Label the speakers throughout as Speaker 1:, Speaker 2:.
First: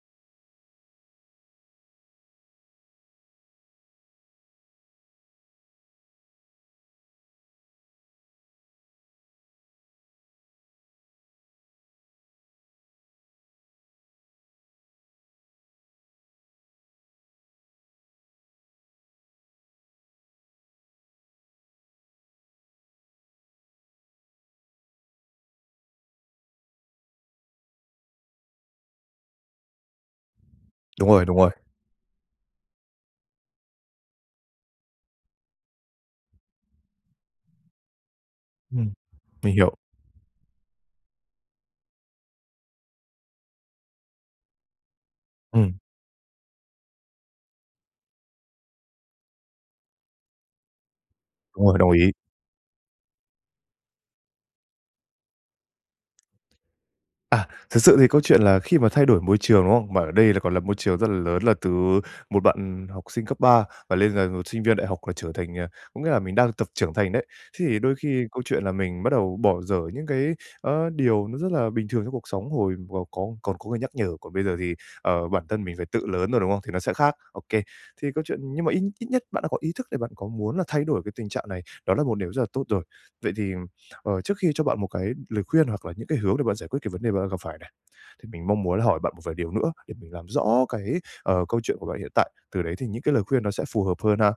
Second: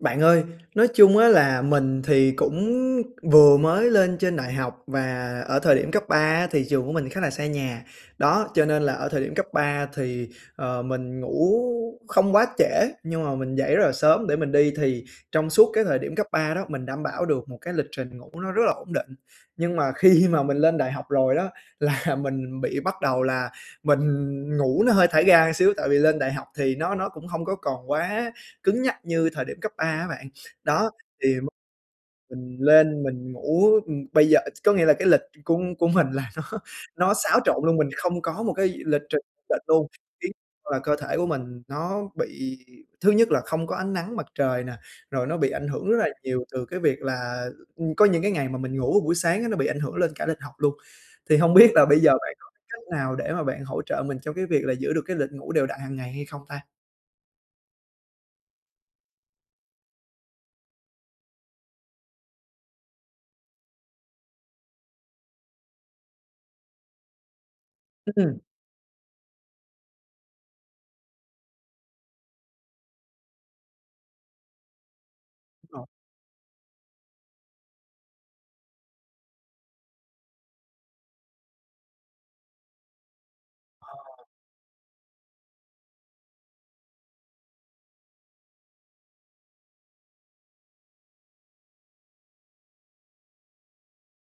Speaker 1: Bạn ơi, nói chung á là mình thì cũng vừa mới lên trên đại học và ở thời điểm cấp 3 á thì trường của mình khá là xa nhà, đó, cho nên là ở thời điểm cấp 3 thì, ờ, mình ngủ không quá trễ, nhưng mà mình dậy rất là sớm để mình đi thì trong suốt cái thời điểm cấp 3 đó, mình đảm bảo được một cái lịch trình ngủ nó rất là ổn định. Nhưng mà khi mà mình lên đại học rồi đó, là mình bị bắt đầu là mình ngủ nó hơi thả ga xíu, tại vì lên đại học thì nó nó cũng hông có còn quá cứng nhắc như thời điểm cấp 3 á bạn. Đó,
Speaker 2: Đúng rồi, đúng
Speaker 1: thì m
Speaker 2: rồi.
Speaker 1: mình lên mình ngủ, ừm, bây giờ có nghĩa là cái lịch của của mình là nó nó xáo trộn luôn, mình không có một cái
Speaker 2: Ừm,
Speaker 1: lịch trình cố
Speaker 2: mình
Speaker 1: định
Speaker 2: hiểu.
Speaker 1: luôn, khiến là cơ thể của mình nó bị thứ nhất là không có ánh nắng mặt trời nè, rồi nó bị ảnh
Speaker 2: Ừm.
Speaker 1: hưởng rất là nhiều từ cái việc là, ưm, có những cái ngày mà mình ngủ buổi sáng á nó bị ảnh hưởng lên cả lịch học luôn. Thì hông
Speaker 2: Đúng
Speaker 1: biết
Speaker 2: rồi,
Speaker 1: là
Speaker 2: đồng
Speaker 1: bây giờ
Speaker 2: ý.
Speaker 1: bạn có cách nào để mà bạn hỗ trợ mình trong cái việc là giữ được cái lịch ngủ đều đặn hàng ngày hay không ta?
Speaker 2: À, thực sự thì câu chuyện là khi mà thay đổi môi trường, đúng không? Mà ở đây còn là môi trường rất là lớn là từ một bạn học sinh cấp 3 và lên là một sinh viên đại học là trở thành, à, có nghĩa là mình đang tập trưởng thành đấy. Thế thì đôi khi
Speaker 1: Ừm.
Speaker 2: câu chuyện là mình bắt đầu bỏ dở những cái, a, điều nó rất là bình thường trong cuộc sống, hồi mà có còn có người nhắc nhở, còn bây giờ thì, ờ, bản thân mình
Speaker 1: Rồi.
Speaker 2: phải tự lớn rồi, đúng không? Thì nó sẽ khác. Ô kê, thì câu chuyện nhưng mà ít ít nhất bạn đã có ý thức để bạn có muốn là thay đổi cái tình trạng này, đó là một điều rất là tốt rồi. Vậy thì, ừm, ờ,
Speaker 1: Ờ.
Speaker 2: trước khi cho bạn một cái lời khuyên hoặc là những cái hướng để bạn giải quyết cái vấn đề bạn đang gặp phải này, thì mình mong muốn là hỏi bạn một vài điều nữa để mình làm rõ cái, ờ, câu chuyện của bạn hiện tại, từ đấy thì những cái lời khuyên nó sẽ phù hợp hơn ha.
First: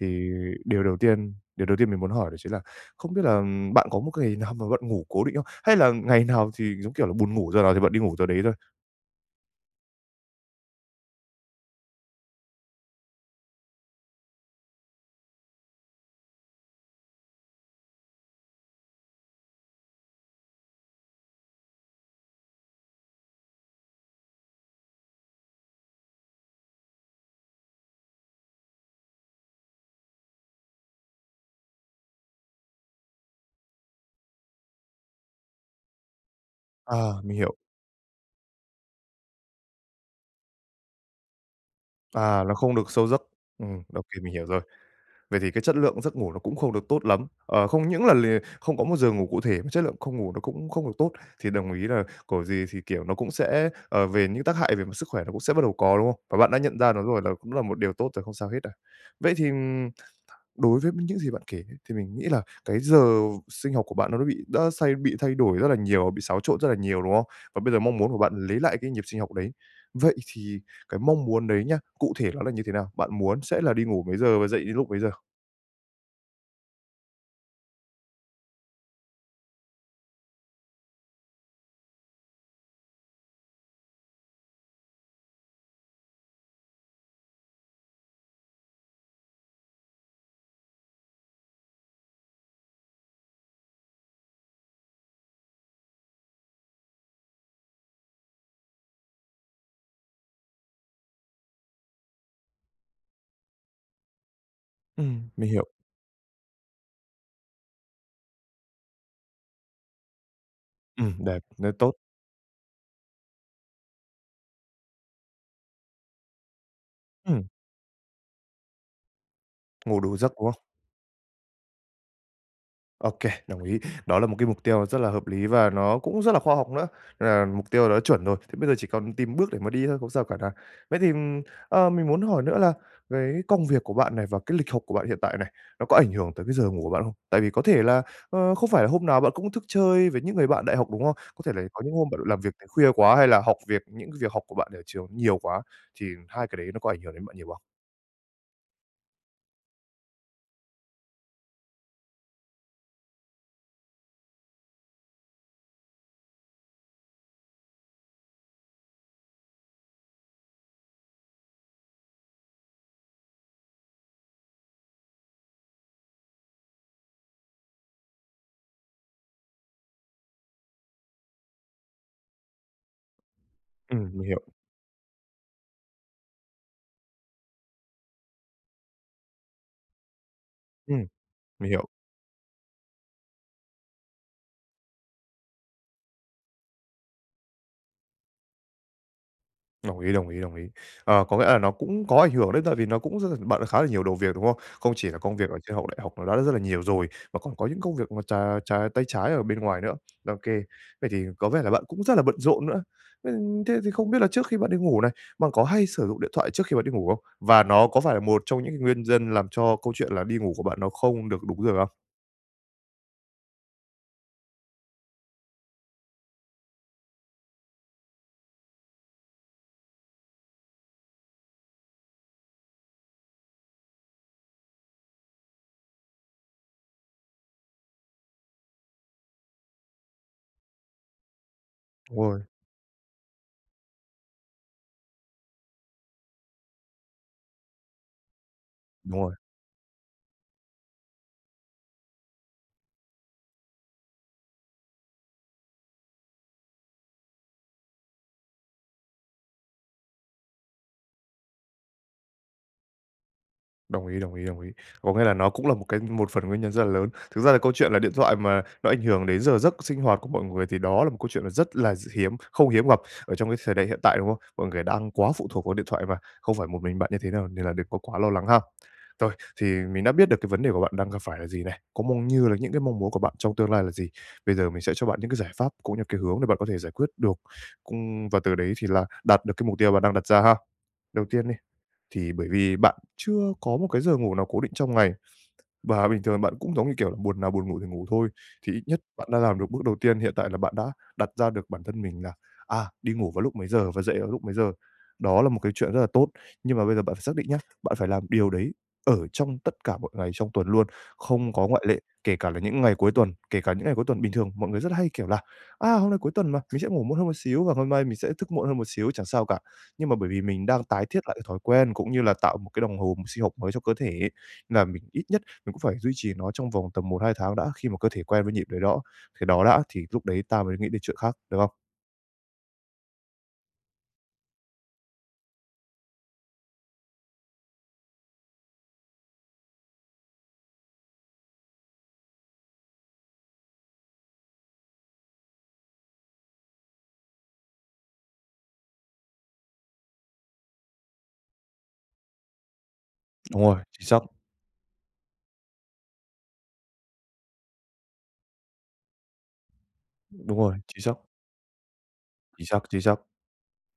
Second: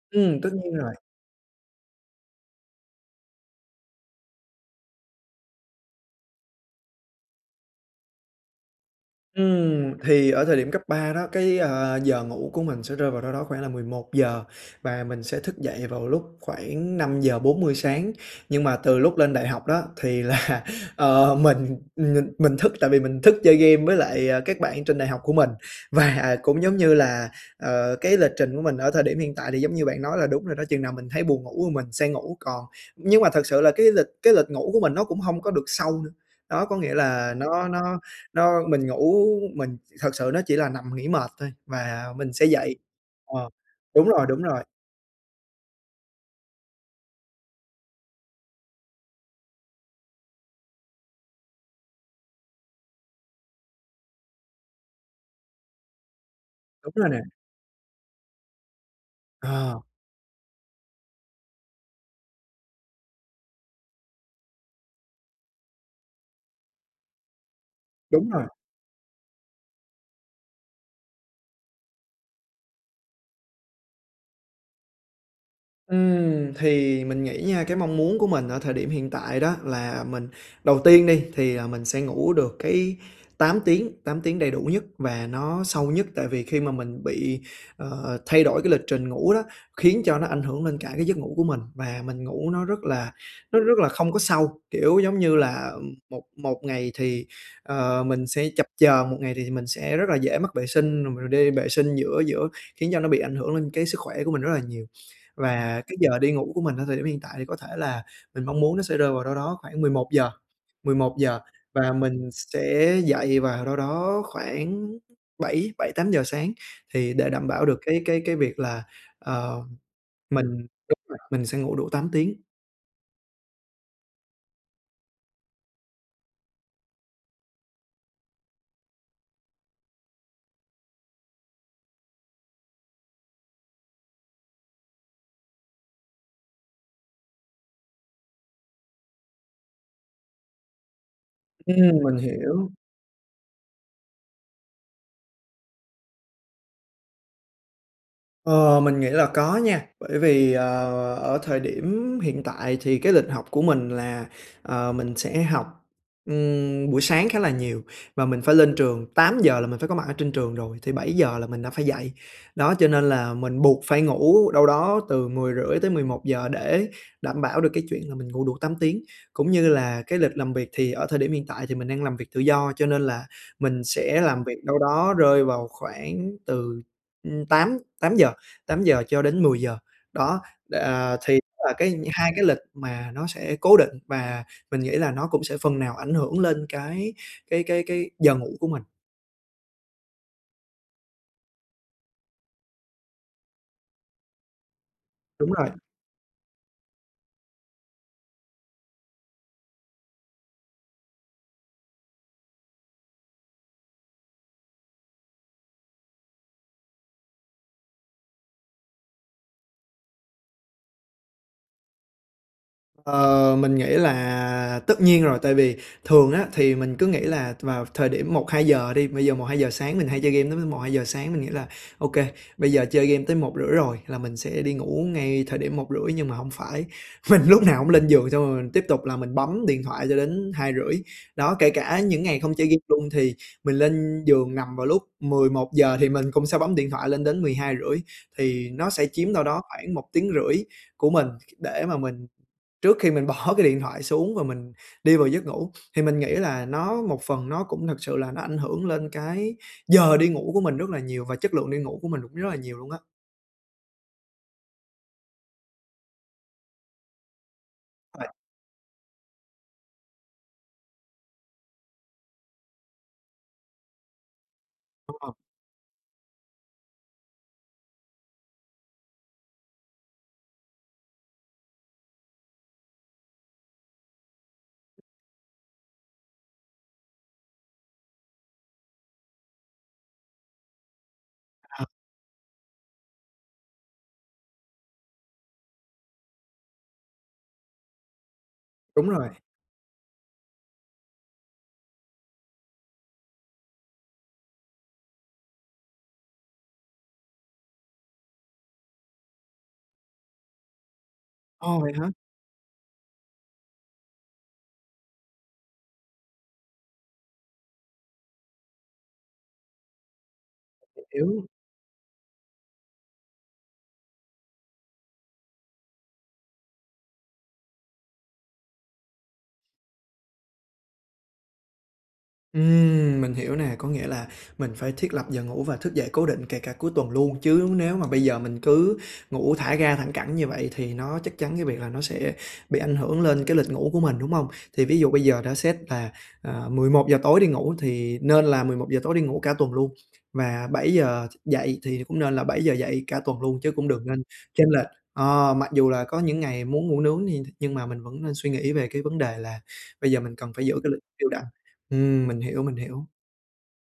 Speaker 2: Thì
Speaker 1: Ừm, tất nhiên
Speaker 2: điều
Speaker 1: rồi.
Speaker 2: đầu tiên điều đầu tiên mình muốn hỏi đó chính là không biết là, ừm, bạn có một cái ngày nào mà bạn ngủ cố định không? Hay là ngày nào thì giống kiểu là buồn ngủ giờ nào thì bạn đi ngủ giờ đấy thôi?
Speaker 1: Ừm, thì ở thời điểm cấp 3 đó, cái, ờ, giờ ngủ của mình sẽ rơi vào đâu đó khoảng là 11:00 và mình sẽ thức dậy vào lúc khoảng 5:40 sáng. Nhưng mà từ lúc lên đại học đó thì là, ờ, mình mình mình thức tại vì mình thức chơi game với lại các bạn trên đại học của mình. Và cũng giống như là, ờ, cái lịch trình của mình ở thời điểm hiện tại thì giống như bạn nói là đúng rồi đó, chừng nào mình thấy buồn ngủ thì mình sẽ ngủ còn nhưng mà thật sự là cái lịch cái lịch ngủ của mình nó cũng hông có được sâu nữa. Đó có nghĩa
Speaker 2: À,
Speaker 1: là
Speaker 2: mình hiểu.
Speaker 1: nó nó nó mình ngủ mình thật sự nó chỉ là nằm nghỉ mệt thôi mà mình
Speaker 2: À,
Speaker 1: sẽ
Speaker 2: nó không
Speaker 1: dậy
Speaker 2: được sâu giấc,
Speaker 1: ờ,
Speaker 2: ừm, ô
Speaker 1: đúng
Speaker 2: kê,
Speaker 1: rồi,
Speaker 2: mình
Speaker 1: đúng
Speaker 2: hiểu rồi.
Speaker 1: rồi.
Speaker 2: Vậy thì cái chất lượng giấc ngủ nó cũng không được tốt lắm. Ờ, không những là lìa không có một giờ ngủ cụ thể mà chất lượng không ngủ nó cũng không được tốt, thì đồng ý là của gì thì, kiểu, nó cũng sẽ, ờ, về những tác hại về mặt sức khỏe nó cũng sẽ bắt đầu có, đúng không? Và bạn đã nhận ra
Speaker 1: Đúng
Speaker 2: nó
Speaker 1: rồi nè.
Speaker 2: rồi là cũng là một điều tốt rồi không sao hết đâu. Vậy thì,
Speaker 1: Ờ.
Speaker 2: ừm, đối với những gì bạn kể nhé thì mình nghĩ là cái giờ sinh học của bạn nó bị đã xay bị thay đổi rất là nhiều, bị xáo trộn rất là nhiều, đúng không? Và bây giờ mong muốn của
Speaker 1: Đúng
Speaker 2: bạn
Speaker 1: rồi.
Speaker 2: lấy lại cái nhịp sinh học đấy, vậy thì cái mong muốn đấy nhá, cụ thể nó là như thế nào? Bạn muốn sẽ là đi ngủ mấy giờ và dậy lúc mấy giờ?
Speaker 1: Ừm, thì mình nghĩ nha, cái mong muốn của mình ở thời điểm hiện tại đó là mình đầu tiên đi thì là mình sẽ ngủ được cái 8 tiếng, 8 tiếng đầy đủ nhất và nó sâu nhất. Tại vì khi mà mình bị, ờ, thay đổi cái lịch trình ngủ đó, khiến cho nó ảnh hưởng lên cả cái giấc ngủ của mình và mình ngủ nó rất là nó rất là không có sâu, kiểu, giống như là một một ngày thì, ờ, mình sẽ chập chờn, một ngày thì mình sẽ rất là dễ mắc vệ sinh, rồi đi vệ sinh giữa giữa khiến cho nó bị ảnh hưởng lên cái sức khỏe của mình rất là nhiều.
Speaker 2: Ừm, mình hiểu.
Speaker 1: Và cái giờ đi ngủ của mình ở thời điểm hiện tại thì có thể là mình mong muốn nó sẽ rơi vào đâu đó khoảng 11:00, mười
Speaker 2: Ừm,
Speaker 1: một giờ.
Speaker 2: đẹp, nếu
Speaker 1: Và
Speaker 2: tốt.
Speaker 1: mình sẽ dậy vào đâu đó khoảng bảy bảy, 8:00 sáng thì để
Speaker 2: Ừm.
Speaker 1: đảm bảo được cái cái cái việc là, ờ,
Speaker 2: Ngủ đủ giấc,
Speaker 1: mình
Speaker 2: đúng không?
Speaker 1: đúng rồi, mình sẽ ngủ đủ 8 tiếng.
Speaker 2: Ô kê, đồng ý, đó là một cái mục tiêu rất là hợp lý và nó cũng rất là khoa học nữa, là mục tiêu đã chuẩn rồi, thế bây giờ chỉ còn tìm bước để mà đi thôi, không sao cả này. Vậy thì, ờ, mình muốn hỏi nữa là cái công việc của bạn này và cái lịch học của bạn hiện tại này, nó có ảnh hưởng tới cái giờ ngủ của bạn không? Tại vì có thể là, ơ, không phải là hôm nào bạn cũng thức chơi với những người bạn đại học, đúng không? Có thể là có những
Speaker 1: Ừm,
Speaker 2: hôm
Speaker 1: mình
Speaker 2: bạn làm việc tới
Speaker 1: hiểu.
Speaker 2: khuya quá, hay là học việc những việc học của bạn ở trường nhiều quá, thì hai cái đấy nó có ảnh hưởng đến bạn nhiều không?
Speaker 1: Ờ, mình nghĩ là có nha, bởi vì, ờ, ở thời điểm hiện tại thì cái lịch học của mình là, ờ, mình sẽ học, ừm, buổi sáng khá là nhiều. Và mình phải lên trường 8:00 là mình phải có mặt ở trên trường rồi, thì 7:00 là mình đã phải dậy. Đó, cho nên là mình buộc phải ngủ đâu đó từ 10:30 tới 11:00 để đảm bảo được cái chuyện là mình ngủ đủ 8 tiếng. Cũng như là cái lịch làm việc thì ở thời điểm hiện tại thì mình đang làm việc tự do, cho nên là mình
Speaker 2: Ừm,
Speaker 1: sẽ
Speaker 2: mình hiểu.
Speaker 1: làm việc đâu đó rơi vào khoảng từ, ưm, tám tám giờ, 8:00 cho đến 10:00 đó, đ
Speaker 2: Ừm,
Speaker 1: à, thì
Speaker 2: mình
Speaker 1: là
Speaker 2: hiểu.
Speaker 1: cái hai cái lịch mà nó sẽ cố định. Và mình nghĩ là nó cũng sẽ phần nào ảnh hưởng lên cái cái cái cái giờ ngủ của mình.
Speaker 2: Đồng ý, đồng ý, đồng ý, ờ, có nghĩa là nó cũng có ảnh hưởng đấy, tại vì nó cũng rất bận khá là nhiều đầu việc, đúng không? Không chỉ là công
Speaker 1: Đúng
Speaker 2: việc ở
Speaker 1: rồi.
Speaker 2: trên học đại học đã rất là nhiều rồi, mà còn có những công việc mà trà trà tay trái ở bên ngoài nữa. Ô kê, vậy thì có vẻ là bạn cũng rất là bận rộn nữa. Nên thế thì không biết là trước khi bạn đi ngủ này, bạn có hay sử dụng điện thoại trước khi bạn đi ngủ không? Và nó có phải là một trong những cái nguyên nhân, làm cho câu chuyện là đi ngủ của bạn nó không được đúng giờ không?
Speaker 1: Ờ, mình nghĩ là tất nhiên rồi. Tại vì thường á thì mình cứ nghĩ là vào thời điểm 1:00-2:00 đi bây giờ 1:00-2:00 sáng mình hay chơi game tới m một, 2:00 sáng, mình nghĩ là "Ô kê, bây giờ chơi game đến 1:30 rồi, là mình sẽ đi ngủ ngay thời điểm 1:30." Nhưng mà hông phải, mình lúc nào cũng lên giường xong rồi mình tiếp tục là mình bấm điện thoại cho đến 2:30. Đó, kể cả
Speaker 2: Đúng
Speaker 1: những ngày
Speaker 2: rồi.
Speaker 1: không chơi game luôn thì mình lên giường nằm vào lúc 11:00 thì mình cũng sẽ bấm điện thoại lên đến 12:30, thì nó sẽ
Speaker 2: Đúng
Speaker 1: chiếm
Speaker 2: rồi.
Speaker 1: đâu đó khoảng 1,5 tiếng của mình để mà mình trước khi mình bỏ cái điện thoại xuống và mình đi vào giấc ngủ. Thì mình nghĩ là nó một phần nó cũng thật sự là nó ảnh hưởng lên cái giờ đi ngủ của mình rất là nhiều và chất lượng đi ngủ của mình rất là nhiều luôn á.
Speaker 2: Đồng ý, đồng ý, đồng ý. Có nghĩa là nó cũng là một cái một phần nguyên nhân rất là lớn. Thực ra là câu chuyện là điện
Speaker 1: [unintelligible]
Speaker 2: thoại mà nó ảnh hưởng đến giờ giấc sinh hoạt của mọi người thì đó là một câu chuyện rất là d hiếm không hiếm gặp ở trong cái thời đại hiện tại, đúng không? Mọi người đang
Speaker 1: Đúng
Speaker 2: quá
Speaker 1: rồi.
Speaker 2: phụ thuộc vào điện thoại và không phải một mình bạn như thế đâu, nên là đừng có quá lo lắng ha. Rồi, thì mình đã biết được cái vấn đề của bạn đang gặp phải là gì này, cũng mong như là những cái mong muốn của bạn trong tương lai là gì. Bây giờ mình sẽ cho bạn những cái giải pháp cũng như cái hướng để bạn có thể giải quyết được, cung và từ đấy thì là đạt được cái mục tiêu bạn đang đặt ra ha. Đầu tiên đi,
Speaker 1: [unintelligible]
Speaker 2: thì bởi vì bạn chưa có một cái giờ ngủ nào cố định trong ngày, và bình thường bạn cũng, giống như, kiểu là, buồn nào buồn ngủ thì ngủ thôi. Thì ít nhất
Speaker 1: Đúng
Speaker 2: bạn
Speaker 1: rồi.
Speaker 2: đã làm được bước đầu tiên, hiện tại là bạn đã đặt ra được bản thân mình là, à, đi ngủ vào lúc mấy giờ và dậy vào lúc mấy giờ. Đó là một cái chuyện rất là tốt. Nhưng mà bây giờ bạn xác định nhá, bạn phải làm điều đấy ở trong tất cả mọi ngày trong tuần luôn, không có
Speaker 1: Ồ,
Speaker 2: ngoại
Speaker 1: vậy
Speaker 2: lệ,
Speaker 1: hả?
Speaker 2: kể cả là những ngày cuối tuần, kể cả những ngày cuối tuần. Bình thường mọi người rất hay, kiểu, là "A, hôm nay cuối tuần mà, mình sẽ ngủ muộn hơn một xíu và hôm nay mình sẽ thức muộn hơn một xíu, chẳng sao cả." Nhưng mà bởi vì mình đang tái thiết lại cái
Speaker 1: [unintelligible]
Speaker 2: thói quen cũng như là tạo một cái đồng hồ sinh học mới cho cơ thể, là mình ít nhất mình cũng phải duy trì nó trong vòng tầm 1-2 tháng đã, khi mà cơ thể quen với nhịp đấy đó cái đó đã thì lúc đấy ta mới nghĩ đến chuyện khác, được không?
Speaker 1: Ừm, mình hiểu nè, có nghĩa là mình phải thiết lập giờ ngủ và thức dậy cố định kể cả cuối tuần luôn, chứ nếu mà bây giờ mình cứ ngủ thả ga thẳng cẳng như vậy, thì nó chắc chắn cái việc là nó sẽ bị ảnh hưởng lên cái lịch ngủ của mình, đúng hông? Thì ví dụ bây giờ đã xét là, à, 11:00 tối đi ngủ thì nên là 11:00 giờ tối đi ngủ cả tuần luôn, và 7:00 thức dậy thì cũng nên là 7:00 dậy cả tuần luôn
Speaker 2: Đúng
Speaker 1: chứ
Speaker 2: rồi,
Speaker 1: cũng đừng
Speaker 2: chính xác.
Speaker 1: nên chênh lệch. Ờ, mặc dù là có những ngày muốn ngủ nướng như nhưng mà mình vẫn nên suy nghĩ về cái vấn đề là bây giờ mình cần
Speaker 2: Đúng
Speaker 1: phải giữ
Speaker 2: rồi,
Speaker 1: cái lịch
Speaker 2: chính xác.
Speaker 1: đều đặn. Ừm, mình hiểu,
Speaker 2: Chính
Speaker 1: mình
Speaker 2: xác, chính
Speaker 1: hiểu.
Speaker 2: xác.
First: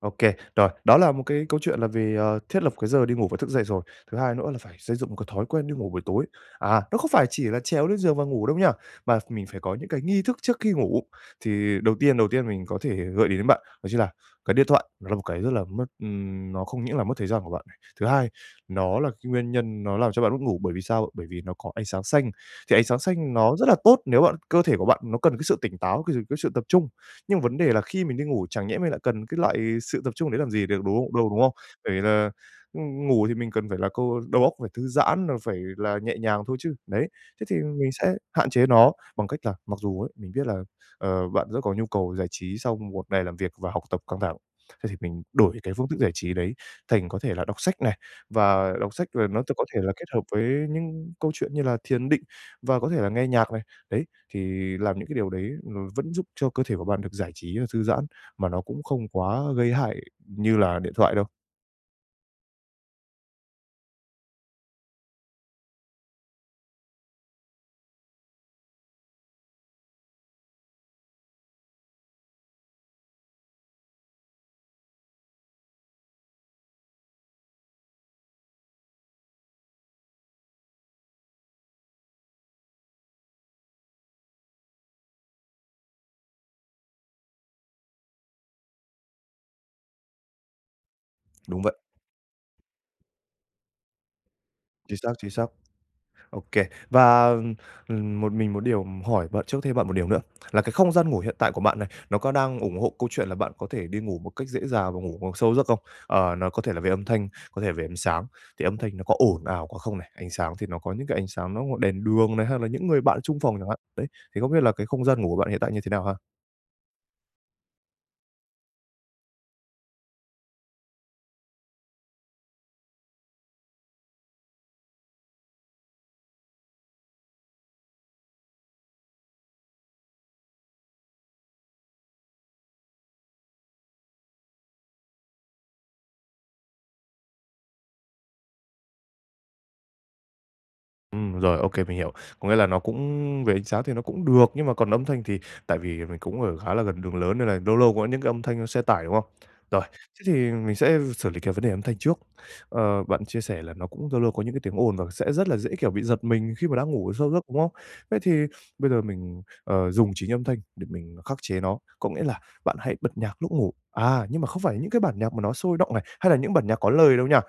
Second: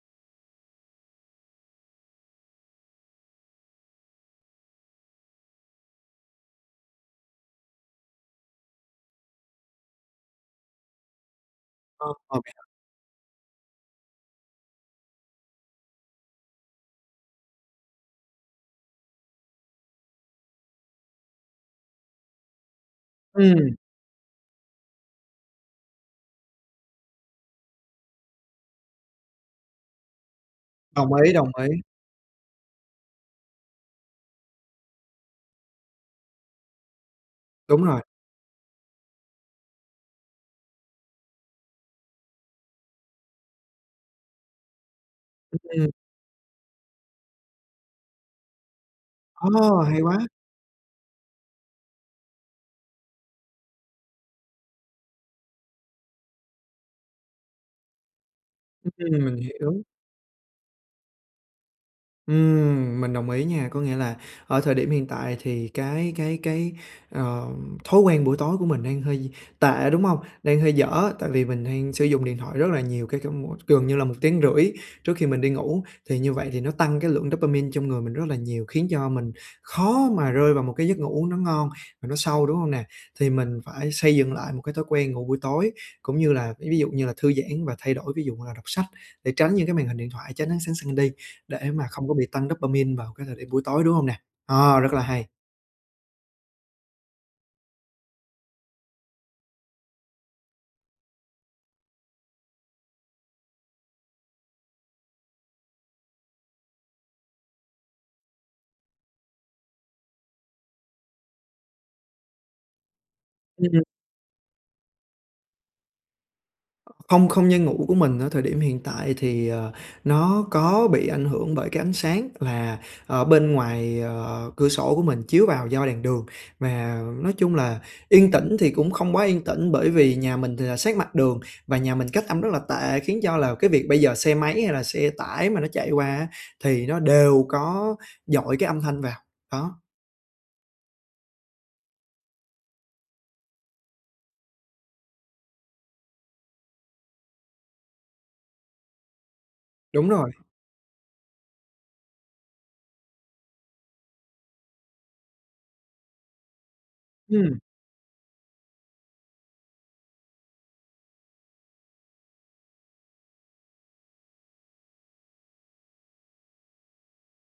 Speaker 2: Ô kê. Rồi, đó là một cái câu chuyện là về, ờ, thiết lập cái giờ đi ngủ và thức dậy rồi, thứ hai nữa là phải xây dựng một cái thói quen đi ngủ buổi tối. À, nó không phải chỉ là trèo lên giường và ngủ đâu nha, mà mình phải có những cái nghi thức trước khi ngủ. Thì đầu
Speaker 1: Ờ,
Speaker 2: tiên đầu
Speaker 1: ô
Speaker 2: tiên
Speaker 1: kê [unintelligible]
Speaker 2: mình có thể gợi ý đến bạn, đó chính là cái điện thoại nó là một cái rất là mất ừm, nó không những là mất thời gian của bạn, thứ hai, nó là cái nguyên nhân nó làm cho bạn mất ngủ, bởi vì sao? Bởi vì nó có ánh sáng xanh, thì ánh sáng xanh nó rất là
Speaker 1: Ừm.
Speaker 2: tốt nếu bạn cơ thể của bạn nó cần cái sự tỉnh táo, cái sự cái sự tập trung. Nhưng mà vấn đề là khi mình đi ngủ, chẳng nhẽ mình lại cần cái loại sự tập trung đấy làm gì để đúng
Speaker 1: Đồng
Speaker 2: không đâu,
Speaker 1: ý,
Speaker 2: đúng
Speaker 1: đồng
Speaker 2: không?
Speaker 1: ý.
Speaker 2: Bởi vì là ng ngủ thì mình cần phải là câu đầu óc phải thư giãn rồi phải là nhẹ nhàng thôi chứ. Đấy, thế thì
Speaker 1: Đúng
Speaker 2: mình
Speaker 1: rồi.
Speaker 2: sẽ hạn chế nó bằng cách là mặc dù ấy, mình biết là, ờ, bạn rất có nhu cầu giải trí sau một ngày làm việc và học tập căng thẳng, thế thì mình đổi cái phương
Speaker 1: Ừm.
Speaker 2: thức giải trí đấy thành có thể là đọc sách này, và đọc sách là nó t có
Speaker 1: Ồ,
Speaker 2: thể là
Speaker 1: hay
Speaker 2: kết hợp
Speaker 1: quá!
Speaker 2: với những câu chuyện như là thiền định và có thể là nghe nhạc này, đấy, thì làm những cái điều đấy nó vẫn giúp cho cơ thể của bạn được giải trí và thư giãn, mà nó cũng không
Speaker 1: Ừm, mình
Speaker 2: quá gây
Speaker 1: hiểu.
Speaker 2: hại như là điện thoại đâu.
Speaker 1: Ừm, mình đồng ý nha, có nghĩa là ở thời điểm hiện tại thì cái cái cái, ờ, thói quen buổi tối của mình đang hơi tệ, đúng hông? Đang hơi dở, tại vì mình đang sử dụng điện thoại rất là nhiều, kể cả mỗi gần như là 1,5 tiếng trước khi mình đi ngủ. Thì như vậy thì nó tăng cái lượng dopamine trong người mình rất là nhiều, khiến cho mình khó mà rơi vào một cái giấc ngủ uống nó ngon và nó sâu, đúng hông nè? Thì mình phải xây dựng lại một cái thói quen ngủ buổi tối, cũng như là, ví ví dụ như là thư giãn và thay đổi, ví dụ là đọc sách để tránh những cái màn hình điện thoại, tránh ánh sáng xanh đi,
Speaker 2: Đúng
Speaker 1: để
Speaker 2: vậy.
Speaker 1: mà không có bị tăng dopamine vào cái thời điểm buổi tối, đúng hông nè? Ờ, rất
Speaker 2: Chính
Speaker 1: là
Speaker 2: xác,
Speaker 1: hay.
Speaker 2: chính xác. OK. Và, ừm, ừm, một mình một điều hỏi bạn chốt thêm bạn một điều nữa là cái không gian ngủ hiện tại của bạn này, nó có đang ủng hộ câu chuyện là bạn có thể đi ngủ một cách dễ dàng và ngủ vào sâu giấc không? Ờ, nó có thể là về âm thanh, có thể là về ánh sáng. Thì âm thanh nó có ồn ào quá không này? Ánh sáng thì nó có những cái ánh sáng nó đèn đường này, hay là những người bạn chung phòng chẳng hạn.
Speaker 1: Ừm.
Speaker 2: Đấy. Thì không biết là cái không gian ngủ của bạn hiện tại như thế nào ha?
Speaker 1: Không không gian ngủ của mình ở thời điểm hiện tại thì, ờ, nó có bị ảnh hưởng bởi cái ánh sáng là ở bên ngoài, à, cửa sổ của mình chiếu vào do đèn đường. Mà nói chung là yên tĩnh thì cũng không quá yên tĩnh, bởi vì nhà mình thì là sát mặt đường và nhà mình cách âm rất là tệ, khiến cho là cái việc bây giờ xe máy hay là xe tải mà nó chạy qua á thì nó đều có dội cái âm thanh vào, đó.
Speaker 2: Ừm, rồi, ô kê, mình hiểu. Có nghĩa là nó cũng về ánh sáng thì nó cũng được, nhưng mà còn âm thanh thì tại vì mình cũng ở khá là gần đường lớn nên là lâu lâu có những cái âm thanh xe tải, đúng không? Rồi,
Speaker 1: Đúng
Speaker 2: thế
Speaker 1: rồi.
Speaker 2: thì mình sẽ xử lý cái vấn đề âm thanh trước. Ờ, bạn chia sẻ là nó cũng lâu lâu có những cái tiếng ồn và sẽ rất là dễ, kiểu, bị giật mình khi mà đã ngủ sâu giấc, đúng
Speaker 1: Ừm.
Speaker 2: không? Thế thì bây giờ mình, ờ, dùng chính âm thanh để mình khắc chế nó, có nghĩa là bạn hãy bật nhạc lúc ngủ. À, nhưng mà không phải là những cái bản nhạc mà nó sôi động này, hay là những bản nhạc có lời đâu nha,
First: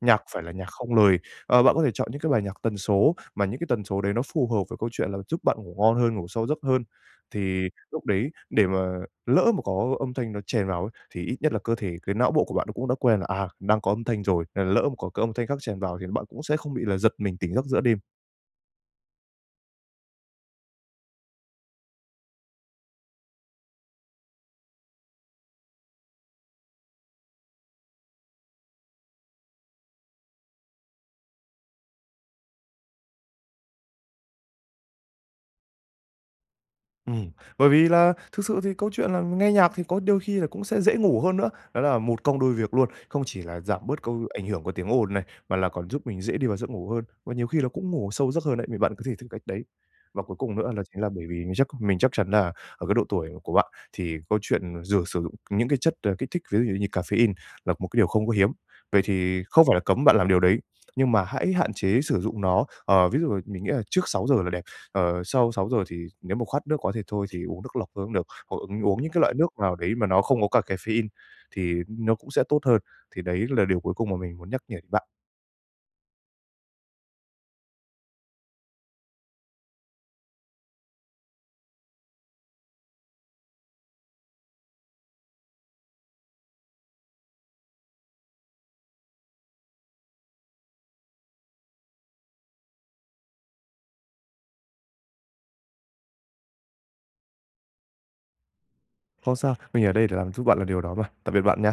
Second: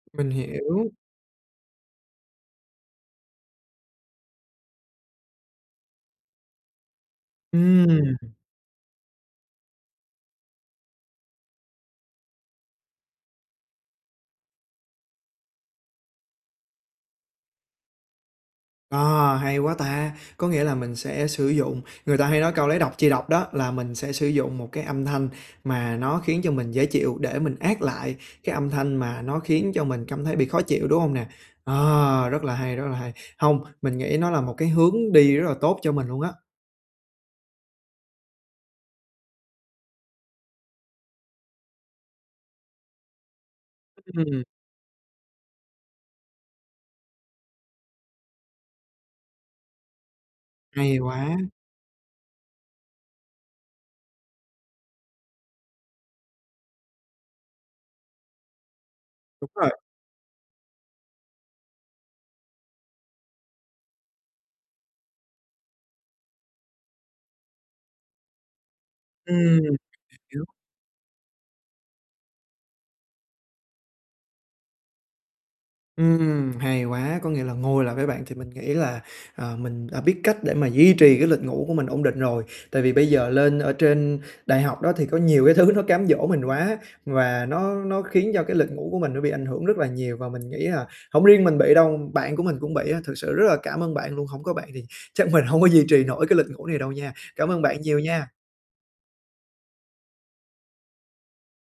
Speaker 2: nhạc
Speaker 1: Mình
Speaker 2: phải là nhạc
Speaker 1: hiểu.
Speaker 2: không lời. Ờ, bạn có thể chọn những cái bài nhạc tần số, mà những cái tần số đấy nó phù hợp với câu chuyện là giúp bạn ngủ ngon hơn, ngủ sâu giấc hơn. Thì lúc
Speaker 1: Ừm.
Speaker 2: đấy để mà lỡ mà có âm thanh nó chèn vào ấy, thì ít nhất là cơ thể, cái não bộ của bạn nó cũng đã quen là, à, đang có âm thanh rồi, lỡ mà có cái âm thanh khác chèn vào thì bạn cũng sẽ không bị là giật mình tỉnh giấc giữa đêm.
Speaker 1: À, hay quá ta. Có nghĩa là mình sẽ sử dụng người ta hay nói câu lấy độc trị độc đó, là mình sẽ sử dụng một cái âm thanh mà nó khiến cho mình dễ chịu để mình át lại cái âm thanh mà nó khiến cho mình cảm thấy bị khó chịu, đúng hông nè? Ờ, rất là hay, rất là hay. Hông, mình nghĩ nó là một cái hướng đi rất là tốt cho mình luôn á.
Speaker 2: Ừm, bởi vì là thực sự thì câu chuyện là nghe nhạc thì có đôi khi là cũng sẽ dễ ngủ hơn nữa, đó là một công đôi việc luôn. Không chỉ là giảm bớt câu
Speaker 1: Ừm.
Speaker 2: ảnh hưởng của tiếng ồn này, mà là còn giúp mình dễ đi vào giấc ngủ hơn, và nhiều khi là cũng ngủ sâu vào giấc hơn đấy, thì bạn có thể thử cách đấy. Và cuối cùng nữa là
Speaker 1: Hay
Speaker 2: chính là bởi vì
Speaker 1: quá!
Speaker 2: mình chắc mình chắc chắn là ở cái độ tuổi của bạn thì câu chuyện dừ sử dụng những cái chất, ờ, kích thích lấy ví dụ như caffeine là một cái điều không có hiếm, vậy thì
Speaker 1: Đúng
Speaker 2: không
Speaker 1: rồi.
Speaker 2: phải là cấm bạn làm điều đấy, nhưng mà hãy hạn chế sử dụng nó. Ờ, ví dụ là mình nghĩ là trước 6:00 là đẹp. Ờ, sau 6:00 thì nếu mà khát nước quá thì thôi, thì uống nước lọc thôi cũng được, hoặc, ừm, uống những cái loại nước
Speaker 1: Ừm,
Speaker 2: nào đấy mà nó không
Speaker 1: hiểu.
Speaker 2: có cà caffeine thì nó cũng sẽ tốt hơn. Thì đấy là điều cuối cùng mà mình muốn nhắc nhở đến bạn.
Speaker 1: Ừm, hay quá! Có nghĩa là ngồi lại với bạn thì mình nghĩ là, à, mình đã biết cách để mà duy trì cái lịch ngủ của mình ổn định rồi. Tại vì bây giờ lên ở trên đại học đó thì có nhiều cái thứ nó cám dỗ mình quá, và nó nó khiến cho cái lịch ngủ của mình nó bị ảnh hưởng rất là nhiều. Và mình nghĩ là hổng riêng mình bị đâu, bạn của mình cũng bị á. Thực sự rất là cảm ơn bạn luôn, hổng có bạn thì chắc mình hông có duy trì nổi cái lịch ngủ này đâu nha. Cảm ơn bạn nhiều nha!
Speaker 2: Không sao, mình ở đây để làm giúp bạn làm điều đó mà. Tạm biệt bạn nha!